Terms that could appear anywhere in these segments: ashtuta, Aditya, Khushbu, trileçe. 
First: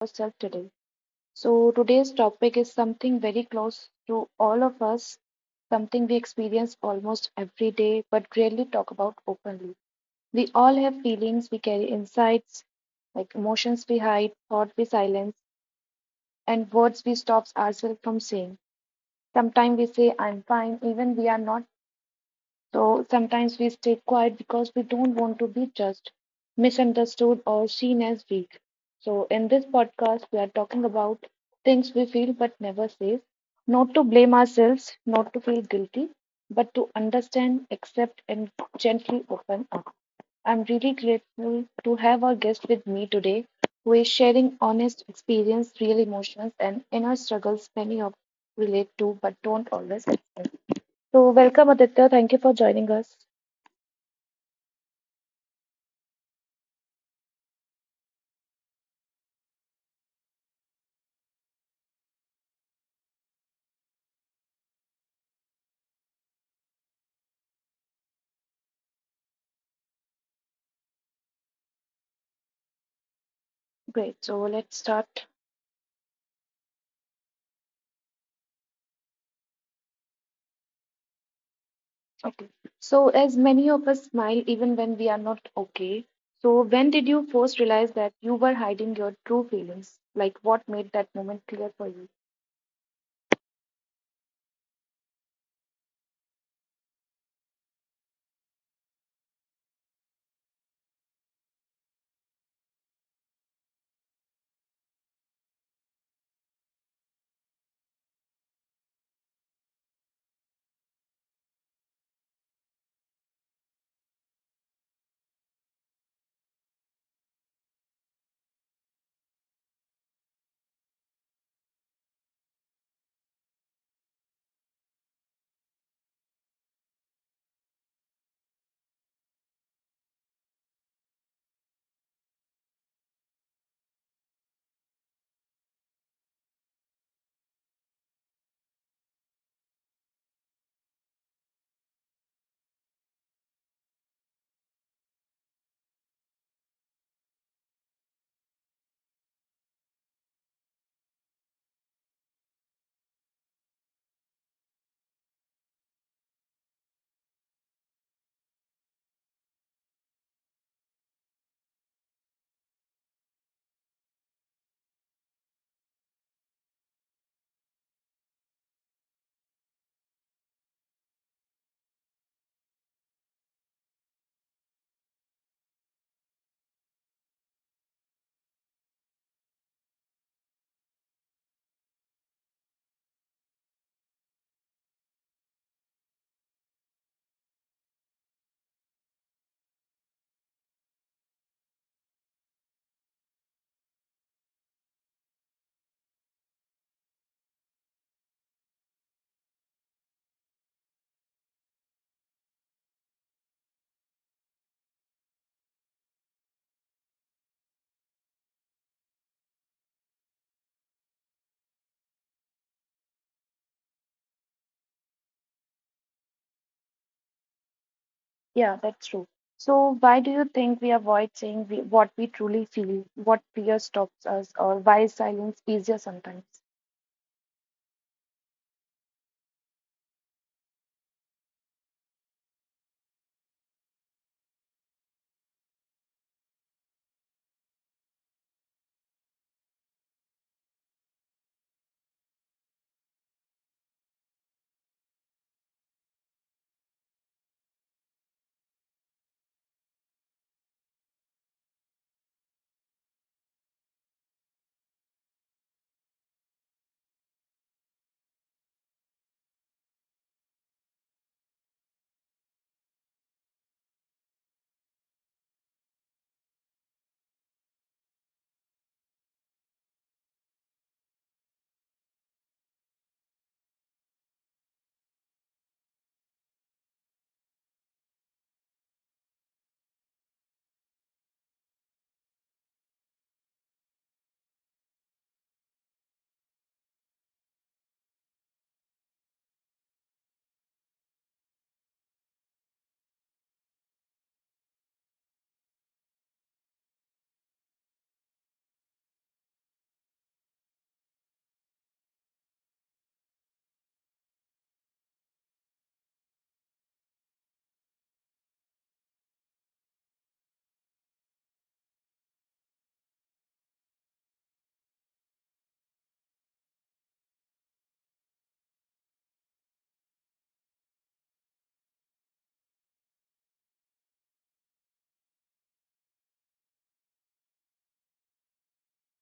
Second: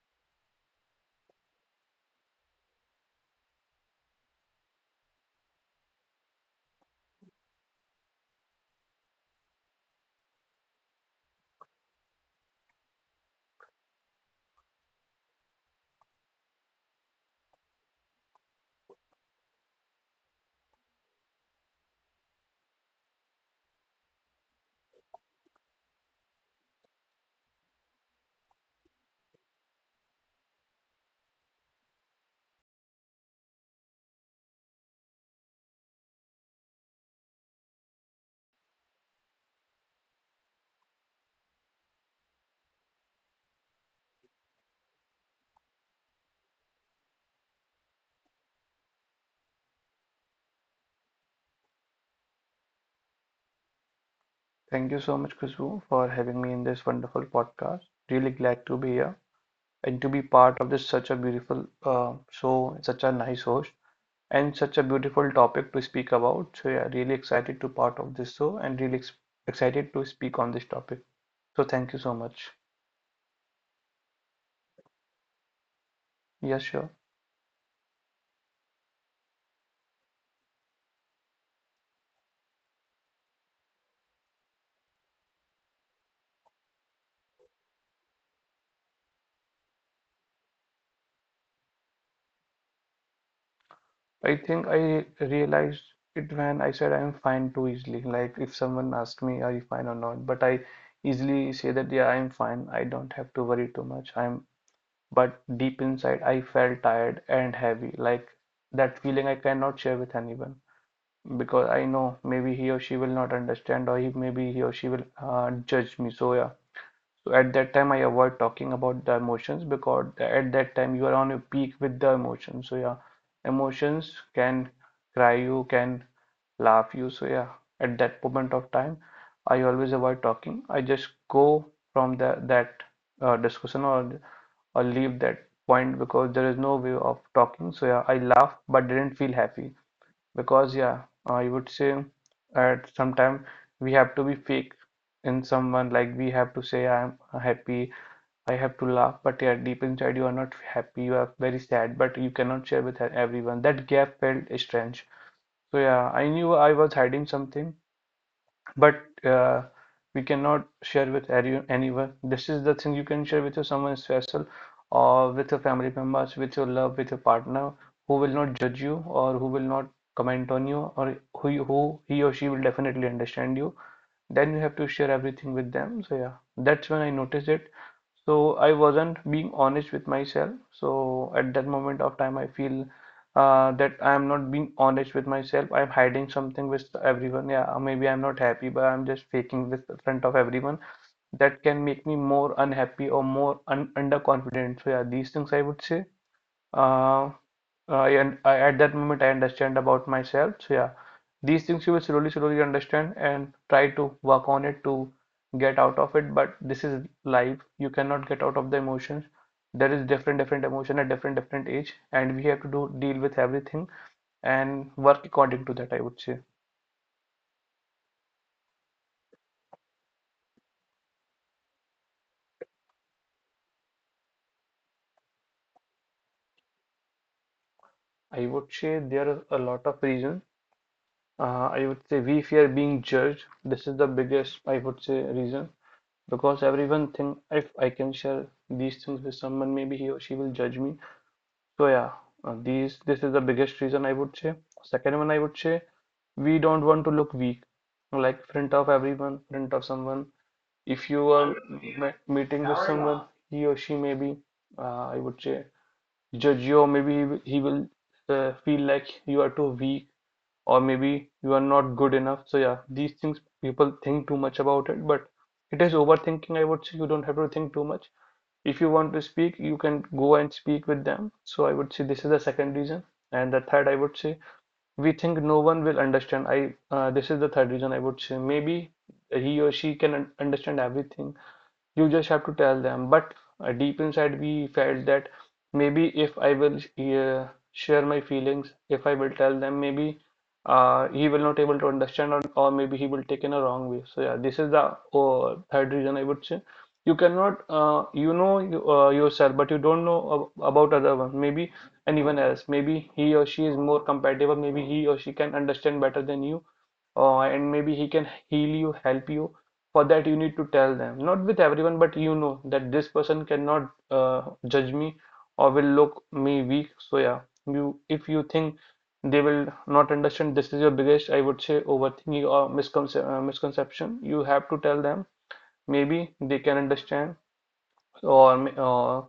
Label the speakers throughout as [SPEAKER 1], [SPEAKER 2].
[SPEAKER 1] Ourselves today. So, today's topic is something very close to all of us, something we experience almost every day but rarely talk about openly. We all have feelings we carry insights, like emotions we hide, thoughts we silence, and words we stop ourselves from saying. Sometimes we say, I'm fine, even we are not, so sometimes we stay quiet because we don't want to be judged, misunderstood, or seen as weak. So in this podcast, we are talking about things we feel but never say, not to blame ourselves, not to feel guilty, but to understand, accept, and gently open up. I'm really grateful to have our guest with me today, who is sharing honest experience, real emotions, and inner struggles many of relate to but don't always express. So welcome Aditya, thank you for joining us.
[SPEAKER 2] Thank you so much, Khushbu, for having me in this wonderful podcast. Really glad to be here and to be part of this such a beautiful show, such a nice host, and such a beautiful topic to speak about. So yeah, really excited to part of this show and really ex excited to speak on this topic. So thank you so much.
[SPEAKER 1] Great. So let's start.
[SPEAKER 2] Yes, sure.
[SPEAKER 1] Okay. So, as many of us smile even when we are not okay, so when did you first realize that you were hiding your true feelings? Like, what made that moment clear for you?
[SPEAKER 2] I think I realized it when I said I'm fine too easily. Like if someone asked me, are you fine or not? But I easily say that yeah, I'm fine. I don't have to worry too much. I'm But deep inside, I felt tired and heavy, like that feeling I cannot share with anyone because I know maybe he or she will not understand, or maybe he or she will judge me. So, yeah. So, at that time, I avoid talking about the emotions because at that time, you are on a peak with the emotions. So, yeah, emotions can cry you, can laugh you. So, yeah, at that moment of time, I always avoid talking. I just go from that discussion or leave that point because there is no way of talking. So yeah, I laughed but didn't feel happy because yeah, I would say at some time we have to be fake in someone like we have to say I'm happy, I have to laugh, but yeah, deep inside you are not happy, you are very sad, but you cannot share with everyone. That gap felt strange. So yeah, I knew I was hiding something, but we cannot share with anyone. This is the thing you can share with your someone special or with your family members, with your love, with your partner who will not judge you or who will not comment on you or who he or she will definitely understand you. Then you have to share everything with them. So yeah, that's when I noticed it, so I wasn't being honest with myself. So at that moment of time, I feel that I am not being honest with myself. I'm hiding something with everyone. Yeah, maybe I'm not happy, but I'm just faking with in front of everyone. That can make me more unhappy or more un underconfident. So yeah, these things I would say. Uh, I, at that moment I understand about myself. So yeah, these things you will slowly, slowly understand and try to work on it to get out of it. But this is life. You cannot get out of the emotions. There is different, different emotion at different, different age, and we have to do deal with everything and work according to that. I would say.
[SPEAKER 1] Yeah, that's true. So, why do you think we avoid saying what we truly feel, what fear stops us, or why is silence easier sometimes?
[SPEAKER 2] I would say there are a lot of reasons. I would say we fear being judged. This is the biggest, I would say, reason. Because everyone think if I can share these things with someone, maybe he or she will judge me. So yeah, these this is the biggest reason I would say. Second one, I would say we don't want to look weak, like front of everyone, front of someone. If you are meeting with someone, he or she maybe I would say judge you, or maybe he will feel like you are too weak or maybe you are not good enough. So yeah, these things people think too much about it, but it is overthinking. I would say you don't have to think too much. If you want to speak, you can go and speak with them. So I would say this is the second reason, and the third I would say we think no one will understand. I This is the third reason I would say maybe he or she can understand everything, you just have to tell them. But deep inside, we felt that maybe if I will share my feelings, if I will tell them, maybe he will not able to understand, or maybe he will take in a wrong way. So yeah, this is the third reason I would say. You cannot, you know yourself, but you don't know ab about other one. Maybe anyone else. Maybe he or she is more compatible. Maybe he or she can understand better than you and maybe he can heal you, help you. For that, you need to tell them. Not with everyone, but you know that this person cannot judge me or will look me weak. So yeah, you if you think they will not understand, this is your biggest, I would say, overthinking or misconception. You have to tell them. Maybe they can understand. or m- uh,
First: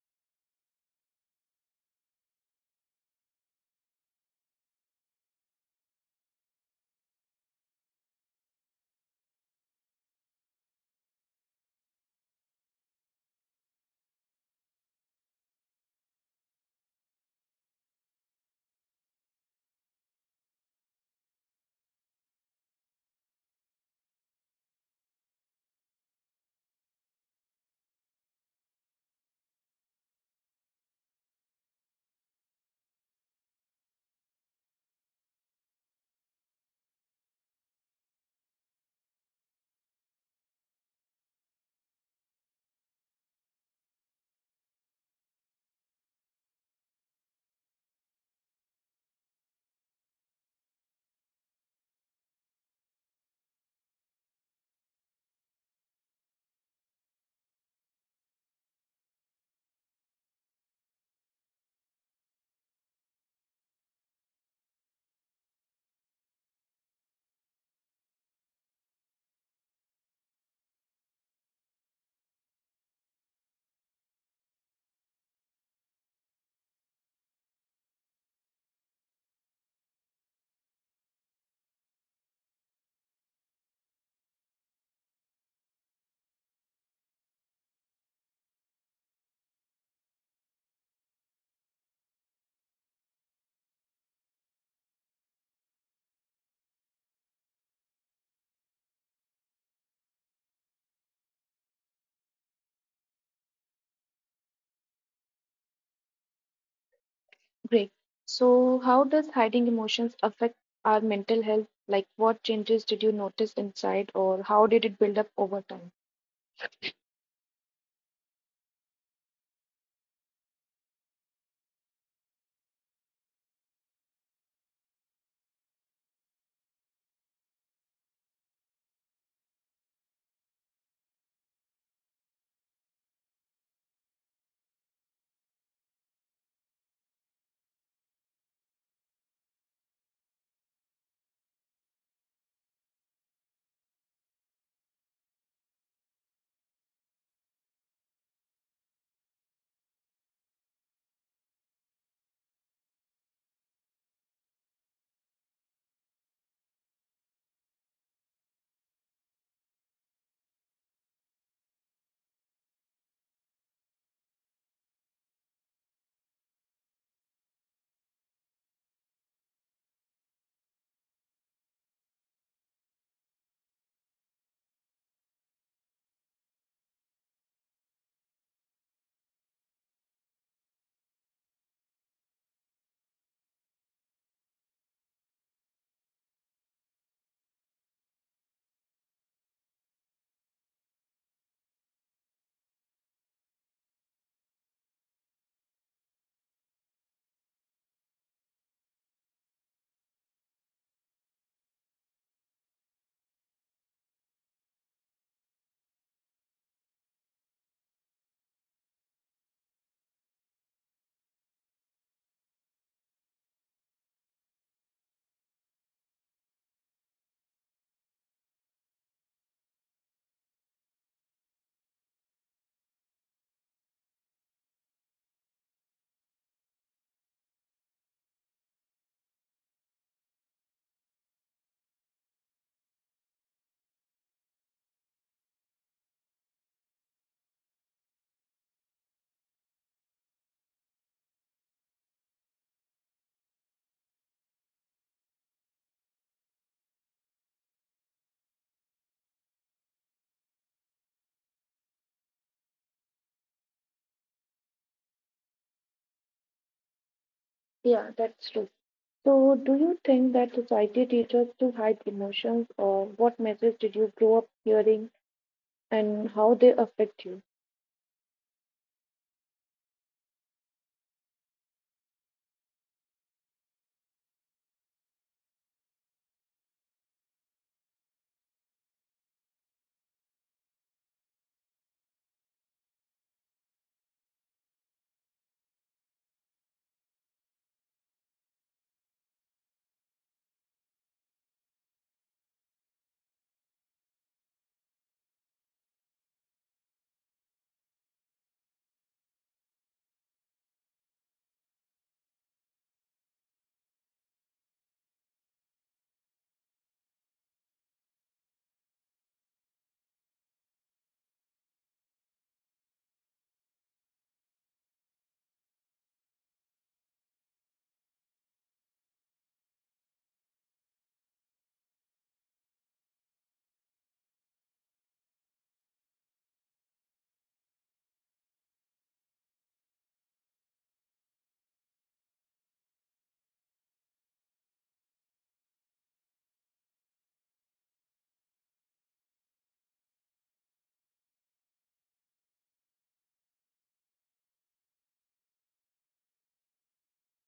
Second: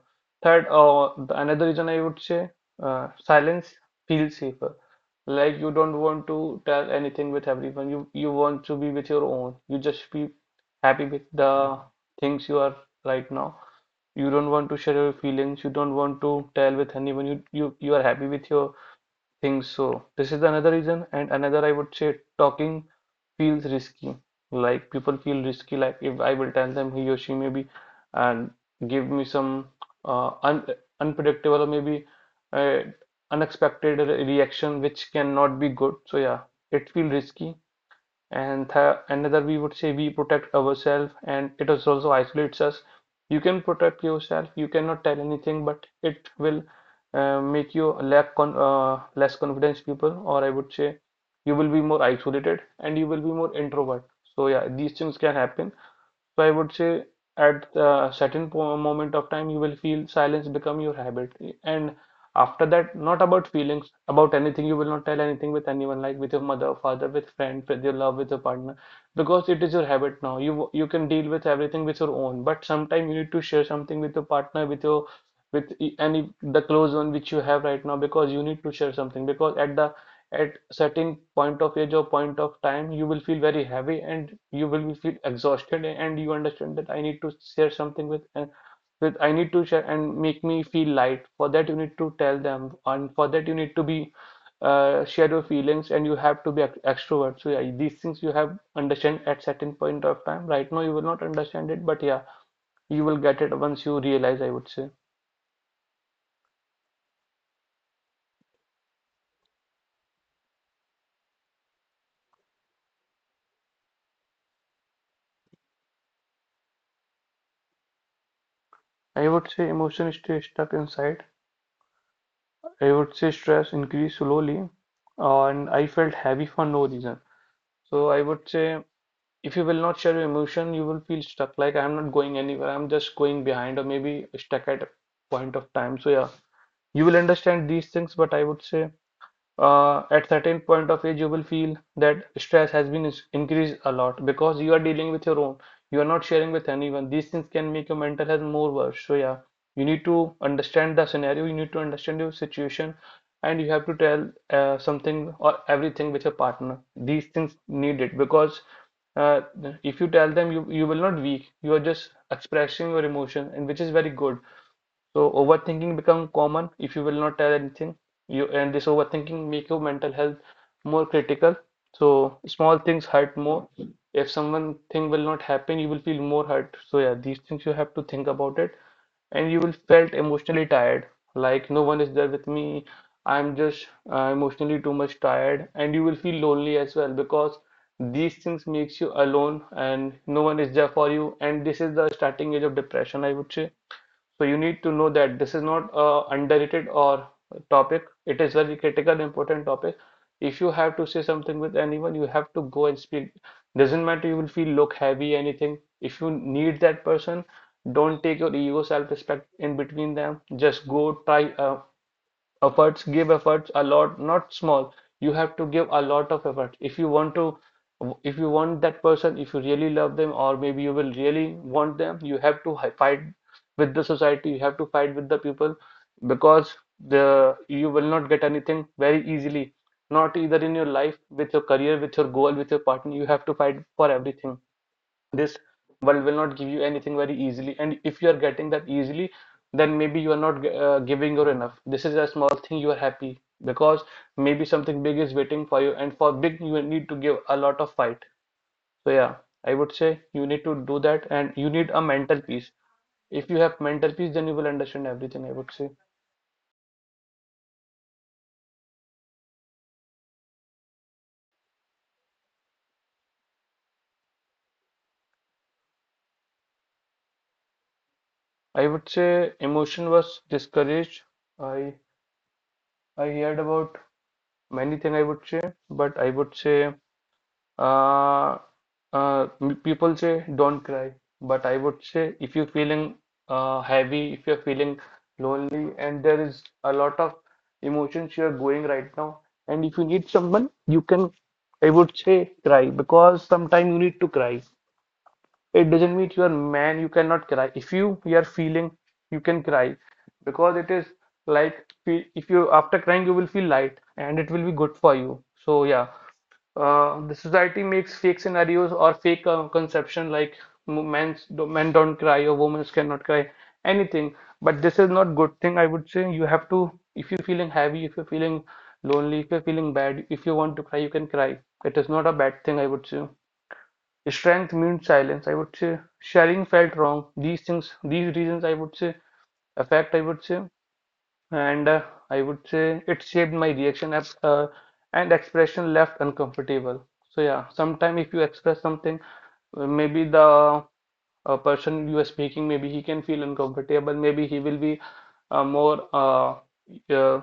[SPEAKER 2] third uh, the another reason I would say, silence feels safer. Like you don't want to tell anything with everyone. You want to be with your own. You just be happy with the things you are right now. You don't want to share your feelings. You don't want to tell with anyone. You are happy with your think so. This is another reason, and another I would say talking feels risky. Like people feel risky, like if I will tell them he or she maybe and give me some un unpredictable or maybe uh, unexpected reaction which cannot be good. So yeah, it feels risky, and th another we would say we protect ourselves and it is also isolates us. You can protect yourself, you cannot tell anything, but it will make you lack con less confidence people, or I would say you will be more isolated and you will be more introvert. So yeah, these things can happen. So I would say at the certain po moment of time, you will feel silence become your habit. And after that, not about feelings, about anything. You will not tell anything with anyone, like with your mother, father, with friend, with your love, with your partner, because it is your habit now. You can deal with everything with your own, but sometime you need to share something with your partner, with any the close one which you have right now, because you need to share something. Because at certain point of age or point of time you will feel very heavy and you will be feel exhausted and you understand that I need to share something with, and with I need to share and make me feel light. For that you need to tell them, and for that you need to be share your feelings and you have to be extrovert. So yeah, these things you have understand at certain point of time. Right now you will not understand it, but yeah, you will get it once you realize, I would say.
[SPEAKER 1] Great. So, how does hiding emotions affect our mental health? Like, what changes did you notice inside, or how did it build up over time?
[SPEAKER 2] I would say emotion is stay stuck inside. I would say stress increased slowly, and I felt heavy for no reason. So I would say if you will not share your emotion, you will feel stuck. Like I'm not going anywhere. I'm just going behind, or maybe stuck at a point of time. So yeah, you will understand these things, but I would say at certain point of age you will feel that stress has been increased a lot because you are dealing with your own. You are not sharing with anyone. These things can make your mental health more worse. So yeah, you need to understand the scenario, you need to understand your situation, and you have to tell something or everything with your partner. These things need it, because uh, if you tell them you you will not weak, you are just expressing your emotion, and which is very good. So overthinking become common if you will not tell anything. You and this overthinking make your mental health more critical. So small things hurt more. If someone thing will not happen, you will feel more hurt. So yeah, these things you have to think about it, and you will felt emotionally tired. Like no one is there with me. I'm just emotionally too much tired, and you will feel lonely as well, because these things makes you alone and no one is there for you. And this is the starting age of depression, I would say. So you need to know that this is not a underrated or topic. It is very critical, important topic. If you have to say something with anyone, you have to go and speak. Doesn't matter you will feel look heavy, anything. If you need that person, don't take your ego, self-respect in between them. Just go, try, efforts give efforts a lot, not small. You have to give a lot of effort if you want that person, if you really love them, or maybe you will really want them. You have to fight with the society, you have to fight with the people, because the you will not get anything very easily, not either in your life, with your career, with your goal, with your partner. You have to fight for everything. This world will not give you anything very easily, and if you are getting that easily, then maybe you are not giving your enough. This is a small thing, you are happy because maybe something big is waiting for you, and for big you need to give a lot of fight. So yeah, I would say you need to do that, and you need a mental peace. If you have mental peace, then you will understand everything, I would say.
[SPEAKER 1] Yeah, that's true. So, do you think that society teaches us to hide emotions, or what message did you grow up hearing and how they affect you?
[SPEAKER 2] I would say emotion was discouraged. I i heard about many things, I would say. But I would say, Uh, people say don't cry, but I would say if you're feeling heavy, if you're feeling lonely, and there is a lot of emotions you're going right now. And if you need someone, you can, I would say, cry, because sometimes you need to cry. It doesn't mean you're man you cannot cry. If you are feeling, you can cry, because it is like, if you, after crying, you will feel light, and it will be good for you. So yeah, the society makes fake scenarios or fake conception, like men don't cry, or women cannot cry, anything. But this is not good thing, I would say. You have to, if you're feeling heavy, if you're feeling lonely, if you're feeling bad, if you want to cry, you can cry. It is not a bad thing, I would say. Strength means silence, I would say. Sharing felt wrong. These things, these reasons, I would say, affect, I would say, and I would say it shaped my reaction up, and expression left uncomfortable. So yeah, sometime if you express something, maybe the person you are speaking, maybe he can feel uncomfortable. Maybe he will be more, uh,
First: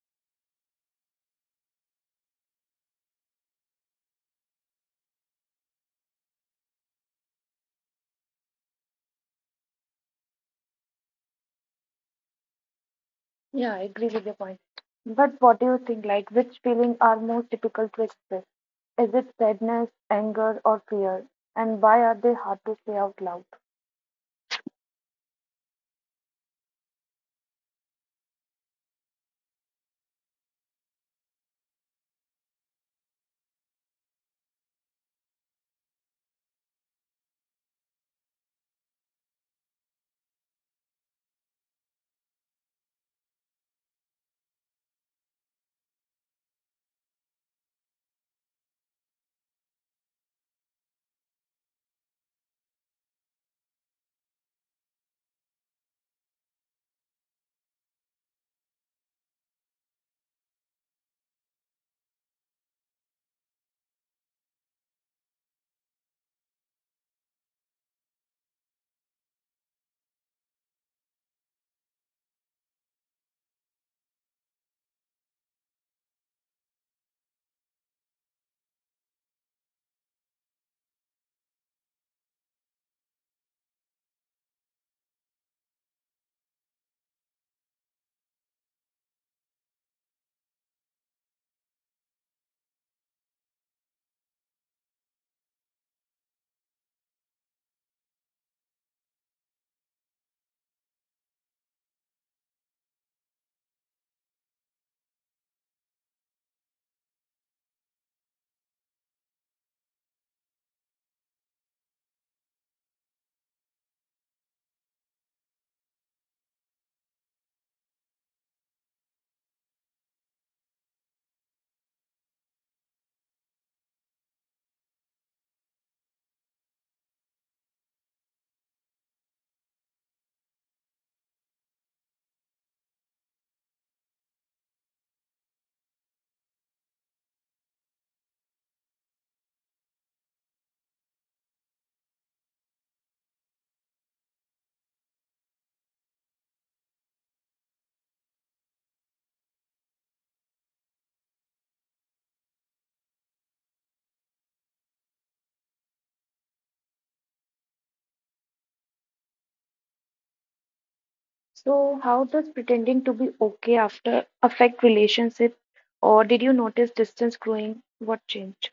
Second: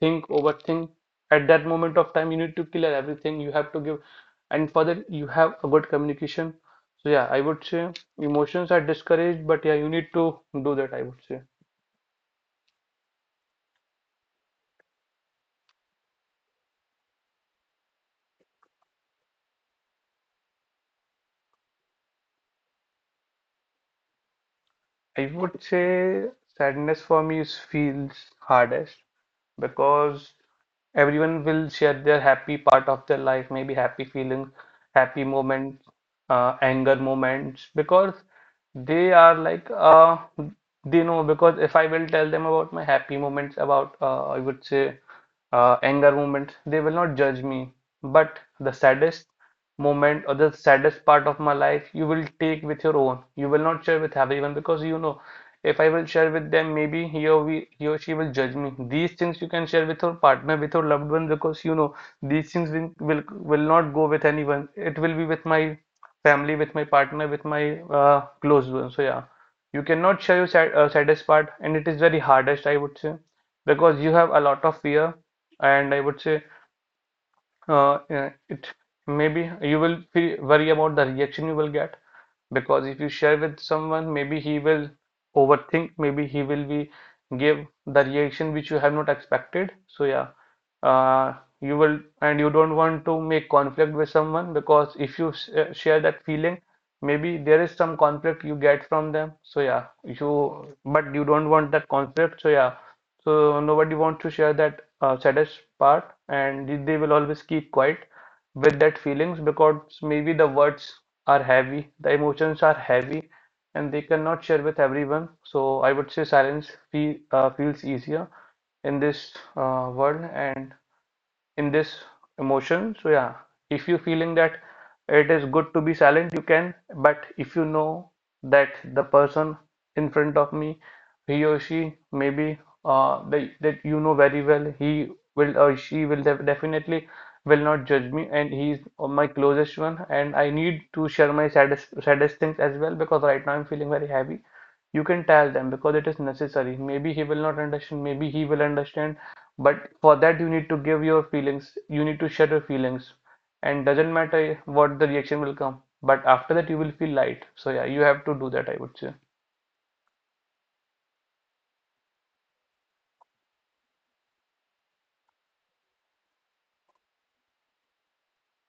[SPEAKER 2] overthink. At that moment of time, you need to clear everything. You have to give, and for that, you have a good communication. So yeah, I would say emotions are discouraged, but yeah, you need to do that, I would say.
[SPEAKER 1] Yeah, I agree with your point. But what do you think, like, which feelings are most difficult to express? Is it sadness, anger, or fear? And why are they hard to say out loud?
[SPEAKER 2] I would say sadness for me is feels hardest, because everyone will share their happy part of their life, maybe happy feelings, happy moments, anger moments, because they are like, they know. Because if I will tell them about my happy moments, about, I would say, anger moments, they will not judge me. But the saddest moment or the saddest part of my life, you will take with your own. You will not share with everyone, because you know if I will share with them, maybe he or she will judge me. These things you can share with your partner, with your loved one, because you know these things will not go with anyone. It will be with my family, with my partner, with my close ones. So yeah, you cannot share your saddest part, and it is very hardest, I would say, because you have a lot of fear, and I would say, it maybe you will feel worry about the reaction you will get, because if you share with someone, maybe he will overthink, maybe he will be, give the reaction which you have not expected. So yeah, uh, you will, and you don't want to make conflict with someone, because if you share that feeling, maybe there is some conflict you get from them. So yeah, you, but you don't want that conflict. So yeah, so nobody wants to share that saddest part, and they will always keep quiet with that feelings, because maybe the words are heavy, the emotions are heavy, and they cannot share with everyone. So I would say silence feels easier in this world, and in this emotion. So yeah, if you're feeling that, it is good to be silent, you can. But if you know that the person in front of me, he or she, maybe they, that you know very well, he will, or she will definitely will not judge me, and he's my closest one, and I need to share my saddest things as well, because right now I'm feeling very heavy. You can tell them because it is necessary. Maybe he will not understand, maybe he will understand, but for that you need to give your feelings, you need to share your feelings, and doesn't matter what the reaction will come, but after that you will feel light. So yeah, you have to do that, I would say.
[SPEAKER 1] So, how does pretending to be okay after affect relationships, or did you notice distance growing? What changed?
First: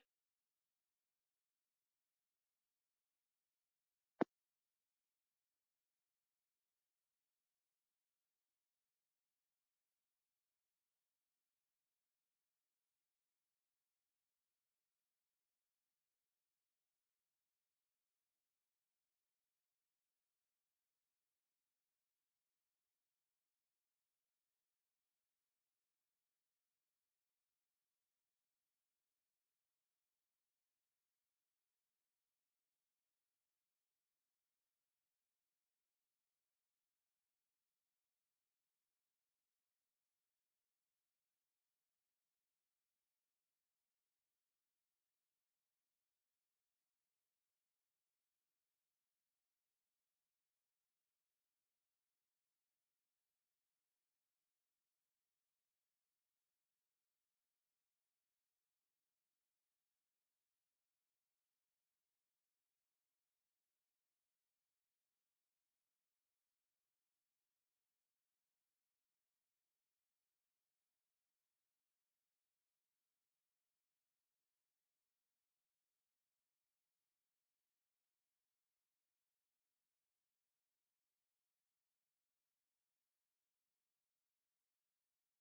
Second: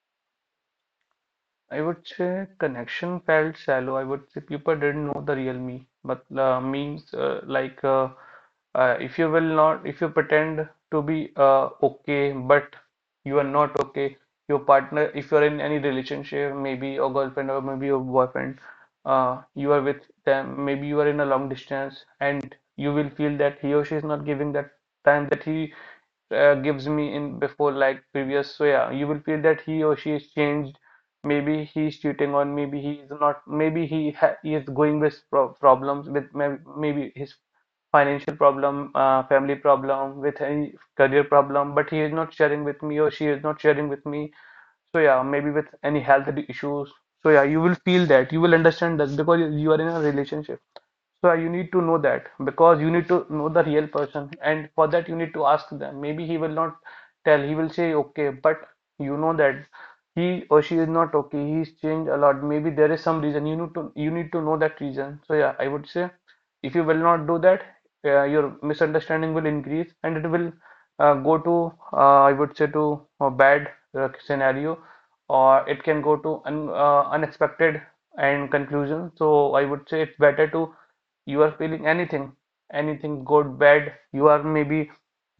[SPEAKER 2] I would say connection felt shallow. I would say people didn't know the real me. But memes, like, if you will not, if you pretend to be okay, but you are not okay. Your partner, if you are in any relationship, maybe your girlfriend or maybe your boyfriend, you are with them, maybe you are in a long distance, and you will feel that he or she is not giving that time that he gives me in before, like previous. So yeah, you will feel that he or she is changed. Maybe he's cheating on, maybe he is not. Maybe he is going with problems, with maybe his financial problem, family problem, with any career problem, but he is not sharing with me, or she is not sharing with me. So yeah, maybe with any health issues. So yeah, you will feel that, you will understand that, because you are in a relationship. So you need to know that, because you need to know the real person, and for that you need to ask them. Maybe he will not tell, he will say okay, but you know that he or she is not okay, he's changed a lot. Maybe there is some reason, you need to know that reason. So yeah, I would say, if you will not do that, your misunderstanding will increase, and it will, go to, I would say, to a bad scenario, or it can go to unexpected and conclusion. So I would say it's better to, you are feeling anything, anything good, bad. You are maybe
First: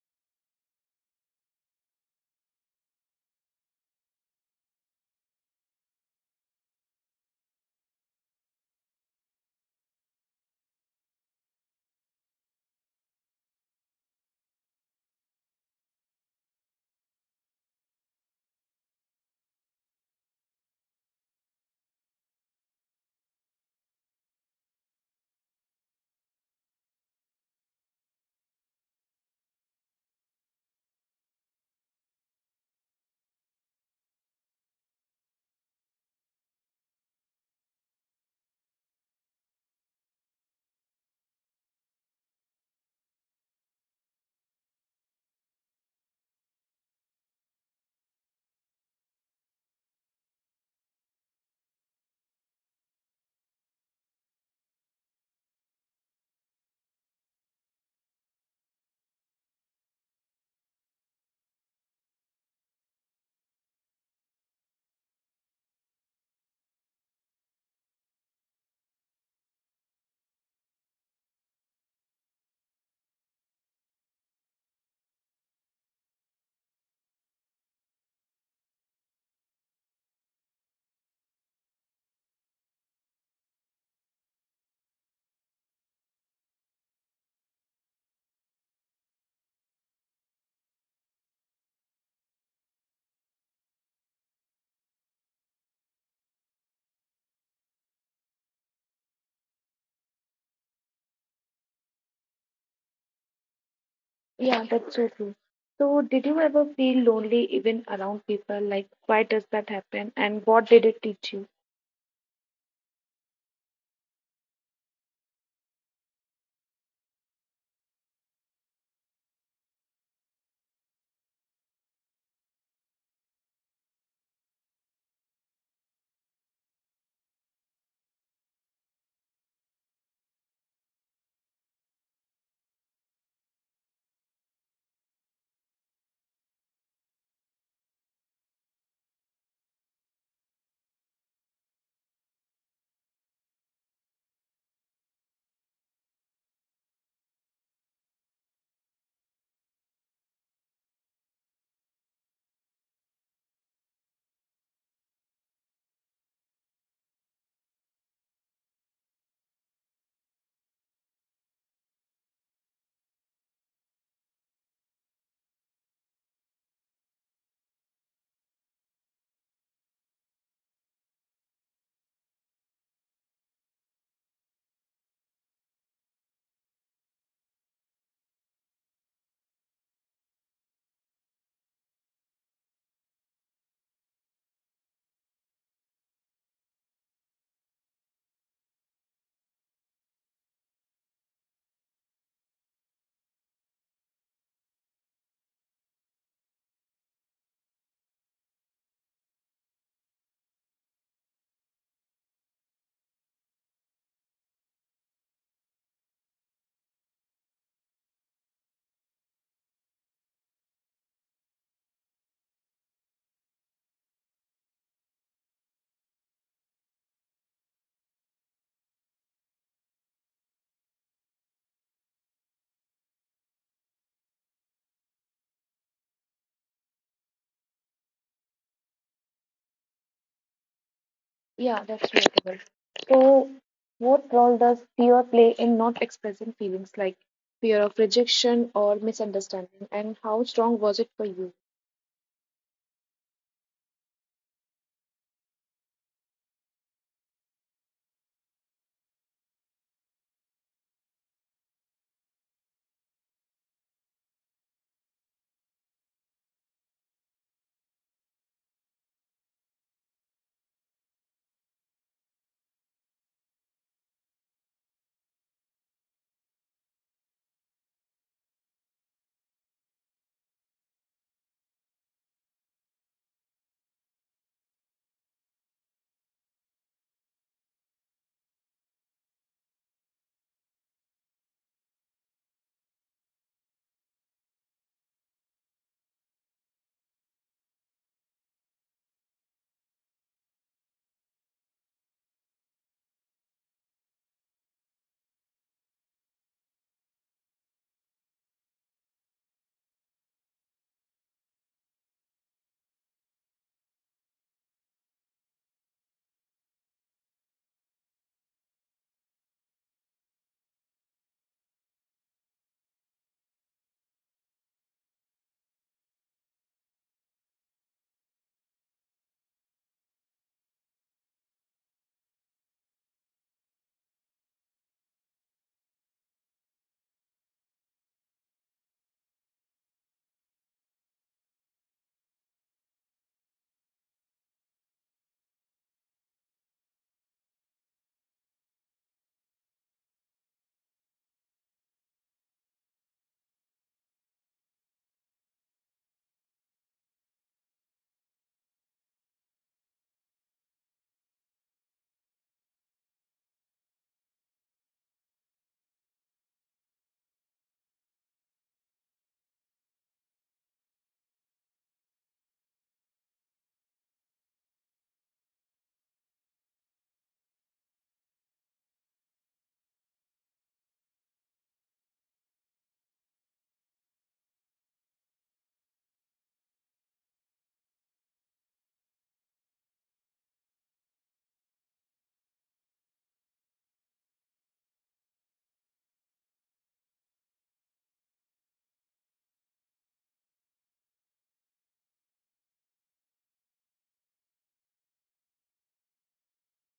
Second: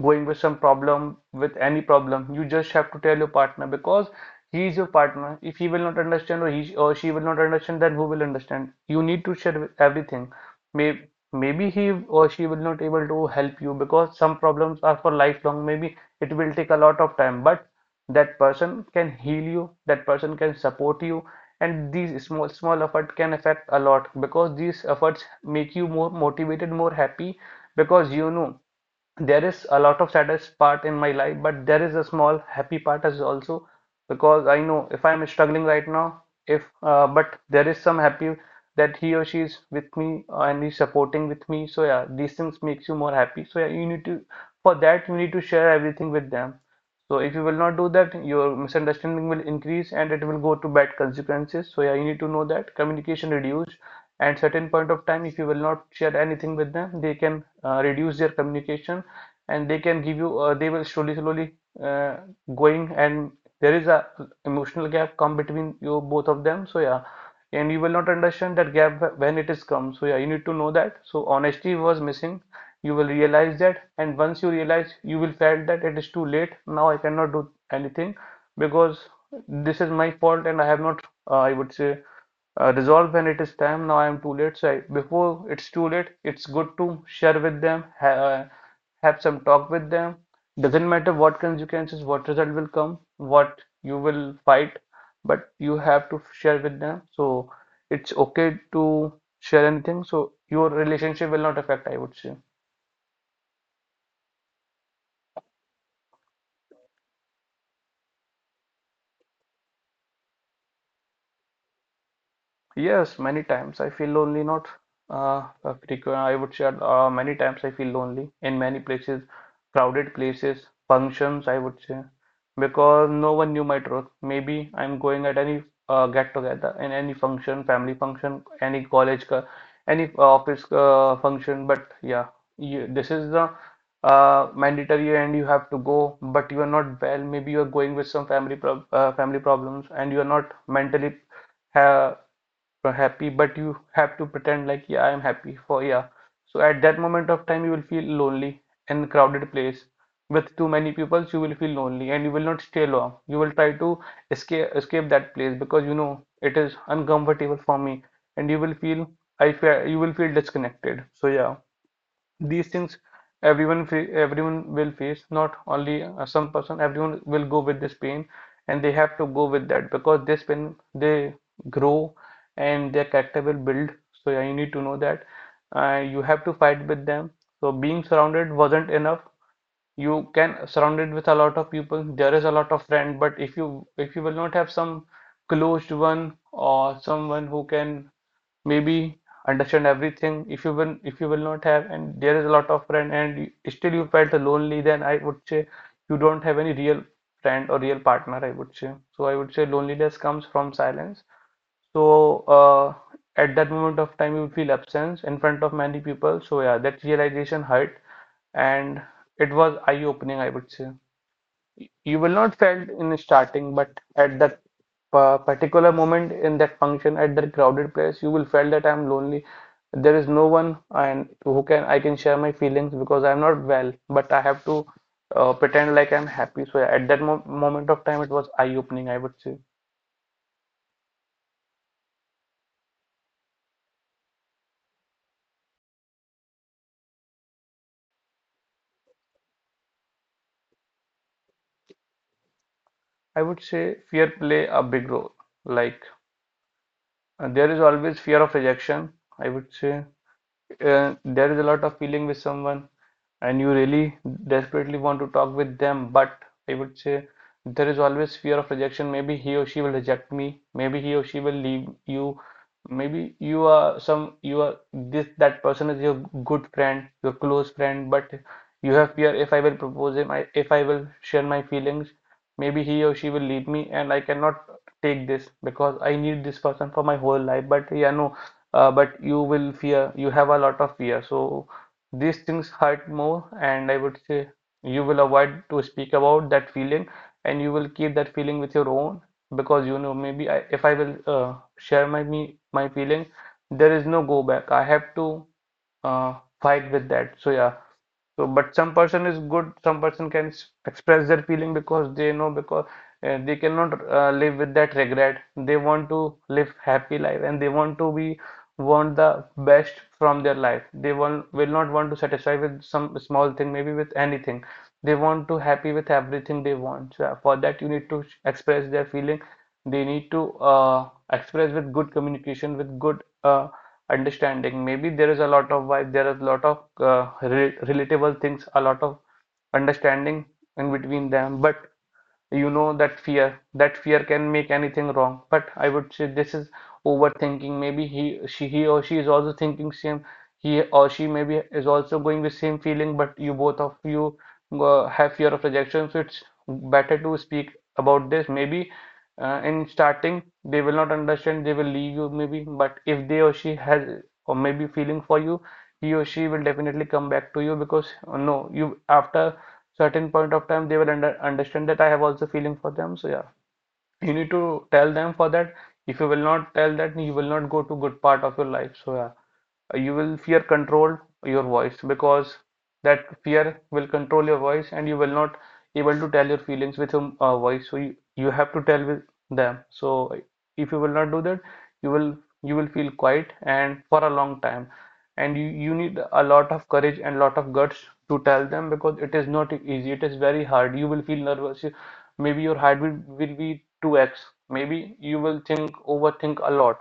[SPEAKER 2] going with some problem, with any problem. You just have to tell your partner, because he is your partner. If he will not understand, or he or she will not understand, then who will understand? You need to share everything. Maybe maybe he or she will not able to help you, because some problems are for lifelong. Maybe it will take a lot of time, but that person can heal you, that person can support you, and these small small effort can affect a lot, because these efforts make you more motivated, more happy. Because you know there is a lot of saddest part in my life, but there is a small happy part as also, because I know if I'm struggling right now, if, but there is some happy that he or she is with me, and he's supporting with me. So yeah, these things makes you more happy. So yeah, you need to, for that you need to share everything with them. So if you will not do that, your misunderstanding will increase, and it will go to bad consequences. So yeah, you need to know that communication reduced at certain point of time. If you will not share anything with them, they can reduce their communication, and they can give you. They will slowly, slowly uh, going, and there is a emotional gap come between you both of them. So yeah, and you will not understand that gap when it is come. So yeah, you need to know that. So honesty was missing. You will realize that, and once you realize, you will felt that it is too late. Now I cannot do anything, because this is my fault, and I have not. I would say, resolve when it is time. Now I am too late. So I, before it's too late, it's good to share with them, ha have some talk with them. Doesn't matter what consequences, what result will come, what you will fight, but you have to share with them. So it's okay to share anything. So your relationship will not affect, I would say.
[SPEAKER 1] Yeah, that's so true. So, did you ever feel lonely even around people? Like, why does that happen? And what did it teach you?
[SPEAKER 2] Yes, many times I feel lonely, not I would say many times I feel lonely in many places, crowded places, functions, I would say, because no one knew my truth. Maybe I'm going at any get together in any function, family function, any college, any office function. But yeah, this is the mandatory and you have to go, but you are not well. Maybe you are going with some family problems and you are not mentally uh, happy, but you have to pretend like, yeah, I'm happy for yeah. So at that moment of time, you will feel lonely in a crowded place with too many people. You will feel lonely, and you will not stay long. You will try to escape that place because you know it is uncomfortable for me, and you will feel I feel you will feel disconnected. So yeah, these things everyone everyone will face, not only some person, everyone will go with this pain, and they have to go with that because this pain they grow and their character will build. So yeah, you need to know that you have to fight with them. So being surrounded wasn't enough. You can surround it with a lot of people, there is a lot of friend, but if you will not have some closed one or someone who can maybe understand everything, if you will not have, and there is a lot of friend and still you felt lonely, then I would say you don't have any real friend or real partner, I would say. So I would say loneliness comes from silence. So uh, at that moment of time you feel absence in front of many people. So yeah, that realization hurt, and it was eye-opening, I would say. You will not felt in starting, but at that particular moment, in that function, at that crowded place, you will felt that I'm lonely. There is no one, and who can I can share my feelings, because I'm not well, but I have to pretend like I'm happy. So yeah, at that mo moment of time it was eye-opening, I would say.
[SPEAKER 1] Yeah, that's relatable. So, what role does fear play in not expressing feelings like fear of rejection or misunderstanding? And how strong was it for you?
[SPEAKER 2] I would say fear play a big role, like there is always fear of rejection, I would say. Uh, there is a lot of feeling with someone, and you really desperately want to talk with them, but I would say there is always fear of rejection. Maybe he or she will reject me. Maybe he or she will leave you. Maybe you are this that person is your good friend, your close friend, but you have fear, if I will propose him, if I will share my feelings, maybe he or she will leave me and I cannot take this because I need this person for my whole life. But yeah, no, but you will fear, you have a lot of fear. So these things hurt more, and I would say you will avoid to speak about that feeling, and you will keep that feeling with your own, because you know, maybe if I will share my feeling, there is no go back. I have to uh, fight with that. So yeah, so, but some person is good, some person can express their feeling because they know, because they cannot live with that regret. They want to live happy life and they want to be want the best from their life. They want will not want to satisfy with some small thing, maybe with anything. They want to happy with everything they want. So for that you need to express their feeling. They need to express with good communication, with good understanding. Maybe there is a lot of vibe, there is a lot of re relatable things, a lot of understanding in between them, but you know that fear, that fear can make anything wrong, but I would say this is overthinking. Maybe he or she is also thinking same, he or she maybe is also going with same feeling, but you both of you have fear of rejection. So it's better to speak about this. Maybe in starting, they will not understand, they will leave you maybe, but if they or she has or maybe feeling for you, he or she will definitely come back to you, because no, you after certain point of time they will understand that I have also feeling for them. So yeah, you need to tell them for that. If you will not tell that, you will not go to good part of your life. So yeah, you will fear control your voice, because that fear will control your voice and you will not able to tell your feelings with your voice. So you have to tell with them. So if you will not do that, you will, you will feel quiet and for a long time. And you need a lot of courage and lot of guts to tell them, because it is not easy, it is very hard, you will feel nervous, maybe your heartbeat will be 2x, maybe you will think overthink a lot.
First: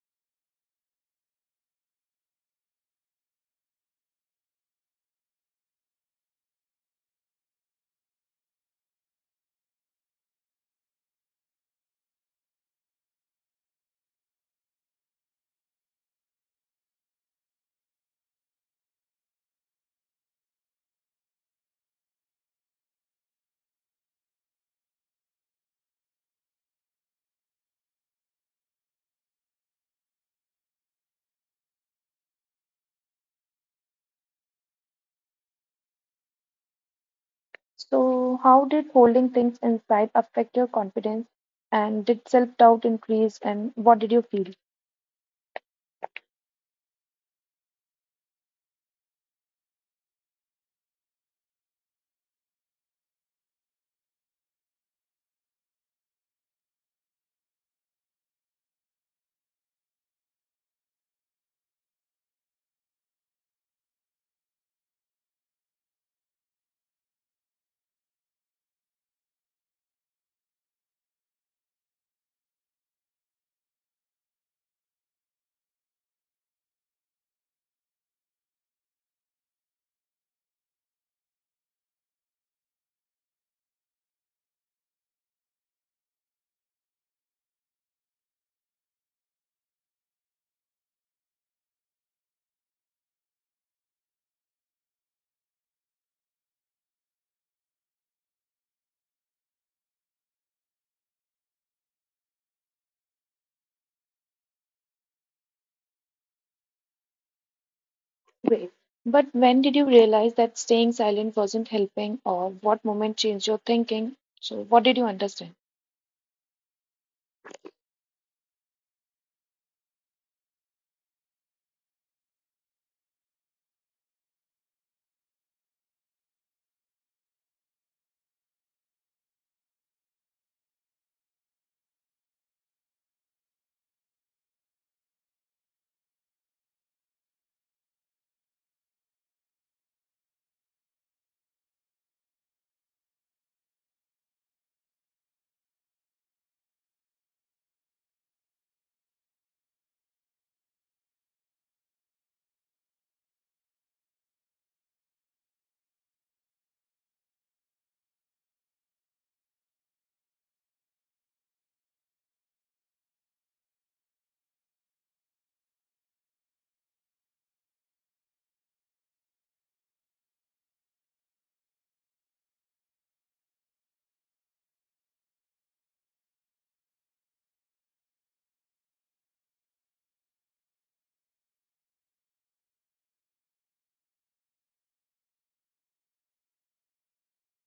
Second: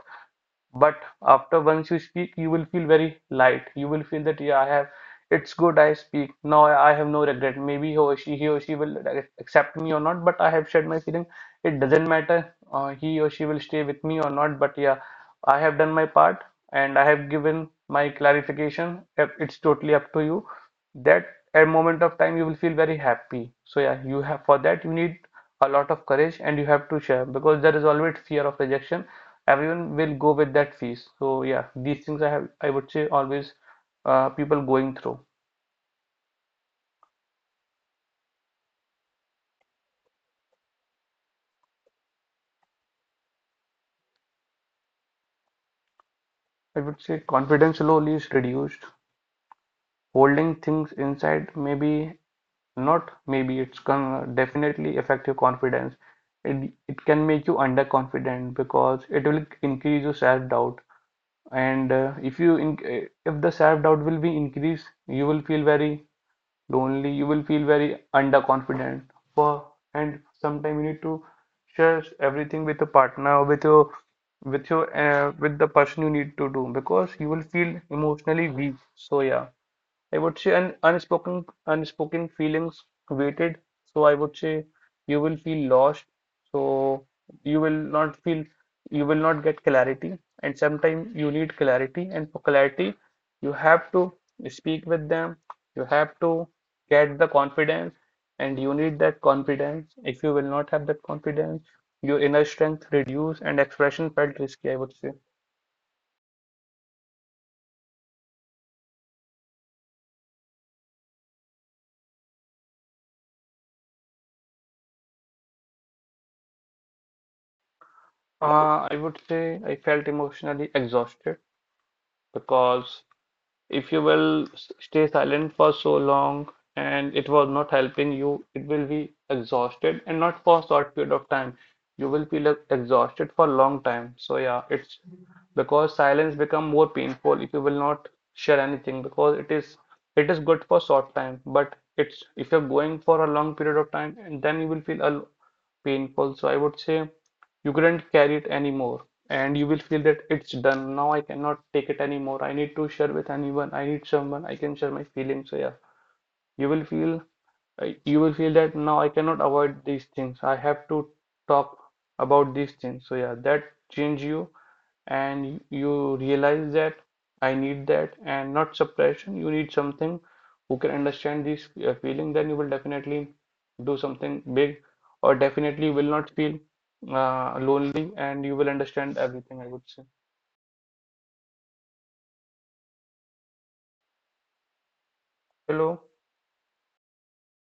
[SPEAKER 2] But after once you speak, you will feel very light. You will feel that yeah, it's good I speak. Now I have no regret. Maybe he or she will accept me or not, but I have shared my feeling. It doesn't matter. He or she will stay with me or not. But yeah, I have done my part and I have given my clarification. It's totally up to you. That at moment of time you will feel very happy. So yeah, you have, for that you need a lot of courage and you have to share, because there is always fear of rejection, everyone will go with that fees. So yeah, these things I would say always people going through.
[SPEAKER 1] So, how did holding things inside affect your confidence? And did self doubt increase? And what did you feel?
[SPEAKER 2] I would say confidence slowly is reduced. Holding things inside, maybe not, maybe it's gonna definitely affect your confidence. It can make you underconfident because it will increase your self-doubt. And if you in, if the self-doubt will be increased, you will feel very lonely, you will feel very underconfident for, and sometimes you need to share everything with your partner, with your, with your with the person, you need to do, because you will feel emotionally weak. So yeah, I would say un unspoken unspoken feelings weighted. So I would say you will feel lost. So you will not feel, you will not get clarity. And sometimes you need clarity. And for clarity, you have to speak with them. You have to get the confidence. And you need that confidence. If you will not have that confidence, your inner strength reduce and expression felt risky, I would say.
[SPEAKER 1] Great, but when did you realize that staying silent wasn't helping, or what moment changed your thinking? So, what did you understand?
[SPEAKER 2] I would say I felt emotionally exhausted, because if you will stay silent for so long and it was not helping you, it will be exhausted and not for a short period of time, you will feel exhausted for a long time. So yeah, it's because silence become more painful if you will not share anything, because it is, it is good for short time, but it's if you're going for a long period of time and then you will feel a painful. So I would say you couldn't carry it anymore and you will feel that it's done. Now I cannot take it anymore. I need to share with anyone. I need someone I can share my feelings. So yeah. You will feel you will feel that now I cannot avoid these things. I have to talk about these things. So yeah, that change you, and you realize that I need that and not suppression. You need something who can understand this feeling. Then you will definitely do something big or definitely will not feel lonely, and you will understand everything, I would say. Hello.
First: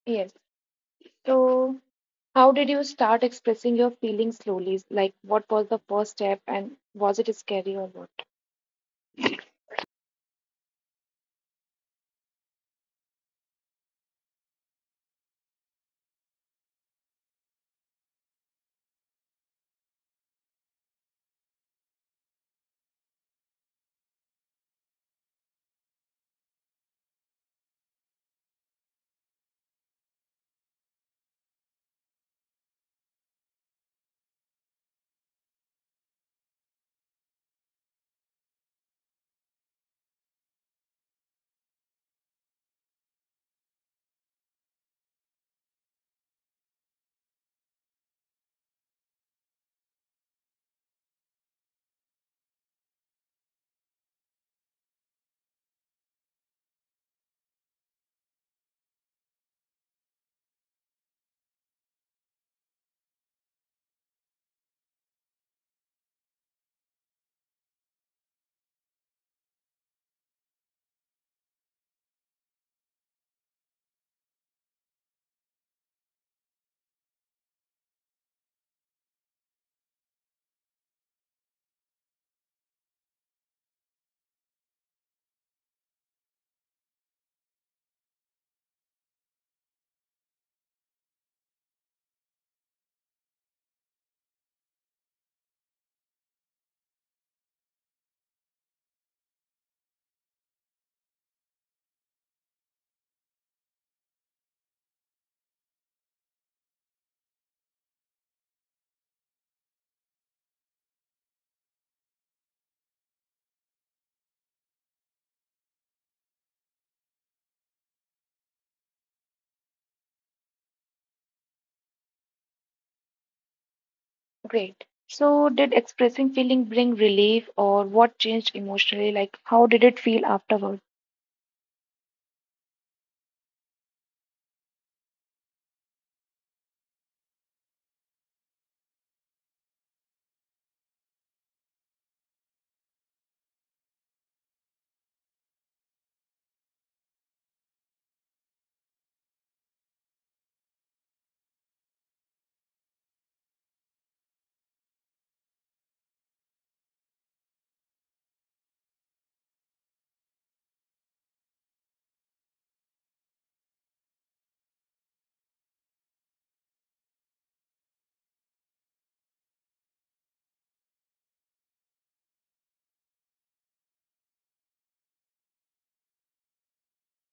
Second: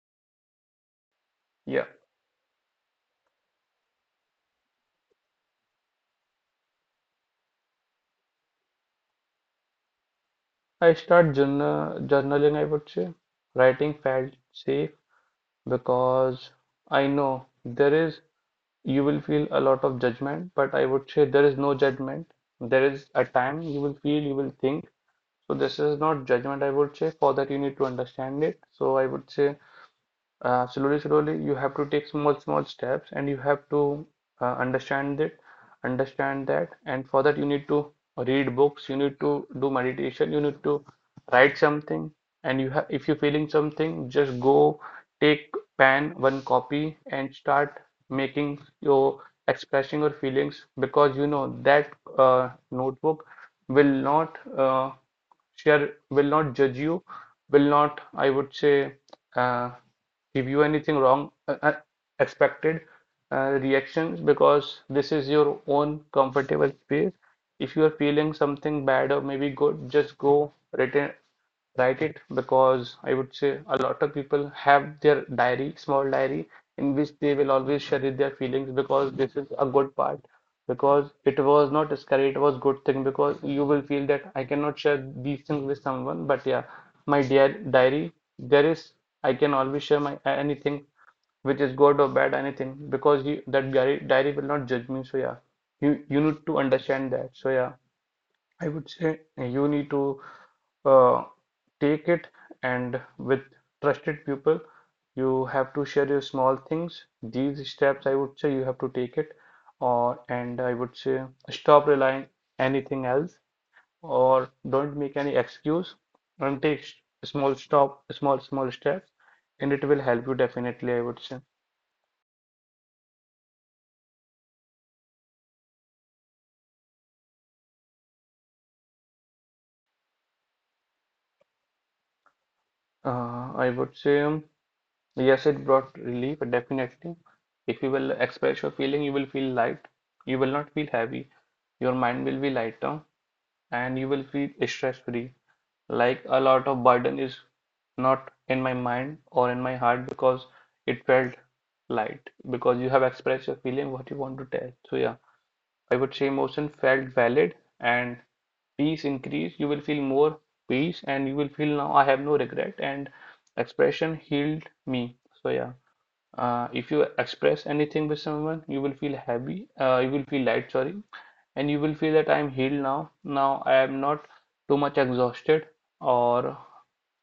[SPEAKER 1] Yes. So,
[SPEAKER 2] Yeah.
[SPEAKER 1] how did you start expressing your feelings slowly? Like, what was the first step, and was it scary or what?
[SPEAKER 2] I start journaling, I would say. Writing felt safe, because I know there is, you will feel a lot of judgment, but I would say there is no judgment. There is a time you will feel, you will think. So this is not judgment, I would say. For that, you need to understand it. So I would say slowly you have to take small steps and you have to uh, understand it understand that, and for that you need to read books, you need to do meditation, you need to write something. And you have, if you're feeling something, just go take pen one copy and start making your expressing your feelings, because you know that notebook will not will not judge you, will not, I would say, uh, give you anything wrong, expected reactions, because this is your own comfortable space. If you are feeling something bad or maybe good, just go return write it because I would say a lot of people have their diary, small diary, in which they will always share it their feelings because this is a good part. Because it was not scary, it was good thing because you will feel that I cannot share these things with someone, but yeah, my dear diary, there is I can always share my anything which is good or bad anything because you, that diary will not judge me, so yeah you need to understand that, so yeah I would say you need to uh, take it and with trusted people, you have to share your small things. These steps, I would say, you have to take it, or and I would say stop relying anything else, or don't make any excuse, and small stop, small small steps, and it will help you definitely, I would say.
[SPEAKER 1] Great. So, did expressing feeling bring relief, or what changed emotionally? Like, how did it feel afterwards?
[SPEAKER 2] Uh, I would say. um, Yes, it brought relief, definitely. If you will express your feeling, you will feel light. You will not feel heavy. Your mind will be lighter and you will feel stress-free. Like a lot of burden is not in my mind or in my heart because it felt light. Because you have expressed your feeling, what you want to tell. So, yeah. I would say emotion felt valid and peace increased. You will feel more peace and you will feel now I have no regret and expression healed me. So yeah. If you express anything with someone, you will feel happy, you will feel light, sorry, and you will feel that I am healed now. Now I am not too much exhausted, or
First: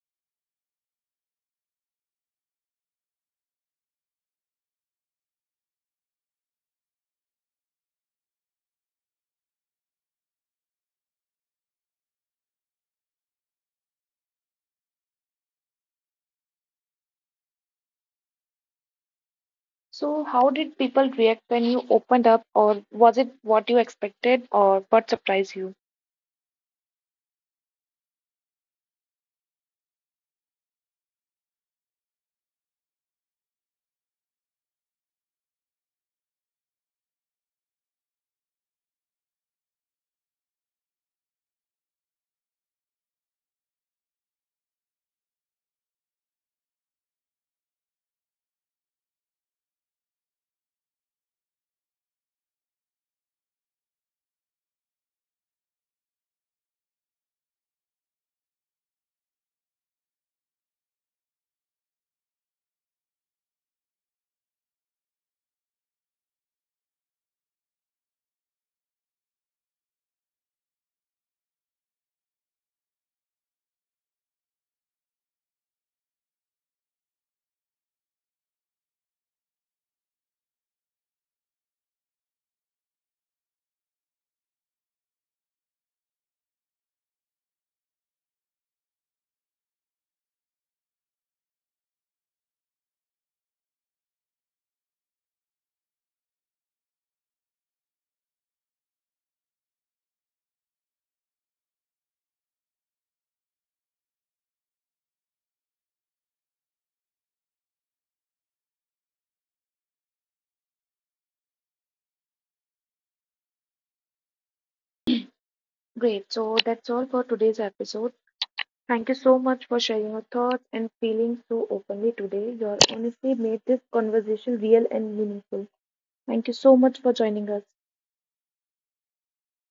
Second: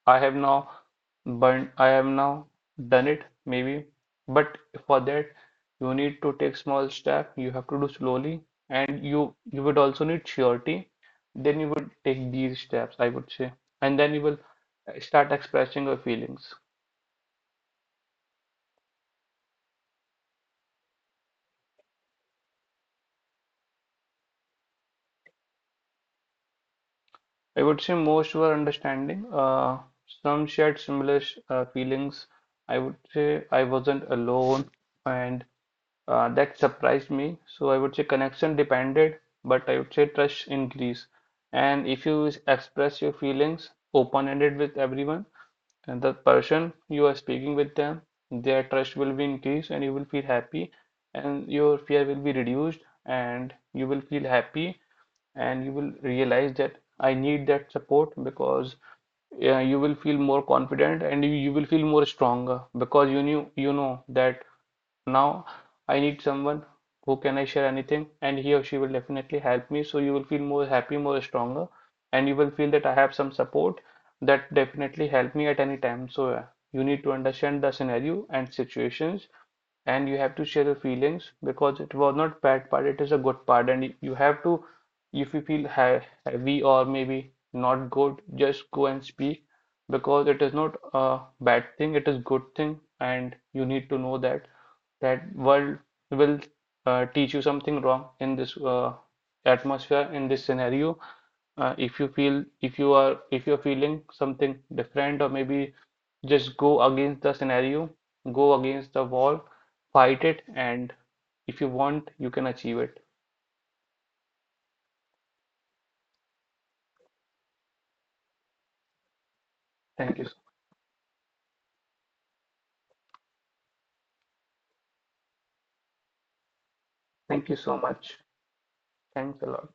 [SPEAKER 2] I have now burnt, I have now done it, maybe. But for that, you need to take small step, you have to do slowly, and you would also need surety. Then you would take these steps, I would say, and then you will start expressing your feelings.
[SPEAKER 1] So, how did people react when you opened up, or was it what you expected, or what surprised you?
[SPEAKER 2] I would say most were understanding. Some shared similar feelings. I would say I wasn't alone, and that surprised me. So I would say connection depended, but I would say trust increased. And if you express your feelings open-ended with everyone and the person you are speaking with them, their trust will be increased and you will feel happy and your fear will be reduced and you will feel happy and you will realize that I need that support because yeah, you will feel more confident and you will feel more stronger because you knew you know that. Now I need someone who can I share anything, and he or she will definitely help me. So you will feel more happy, more stronger, and you will feel that I have some support that definitely help me at any time. So yeah, you need to understand the scenario and situations, and you have to share your feelings because it was not bad part, it is a good part, and you have to, if you feel heavy or maybe not good, just go and speak because it is not a bad thing, it is good thing and you need to know that that world will teach you something wrong in this atmosphere in this scenario. If you're feeling something different or maybe just go against the scenario, go against the wall, fight it, and if you want you can achieve it.
[SPEAKER 1] Great. So, that's all for today's episode. Thank you so much for sharing
[SPEAKER 2] thank you
[SPEAKER 1] your
[SPEAKER 2] so-
[SPEAKER 1] thoughts and feelings so openly today. Your honesty made this conversation real and meaningful. Thank you so much for
[SPEAKER 2] Thank
[SPEAKER 1] joining
[SPEAKER 2] you
[SPEAKER 1] us.
[SPEAKER 2] so much. Thanks a lot.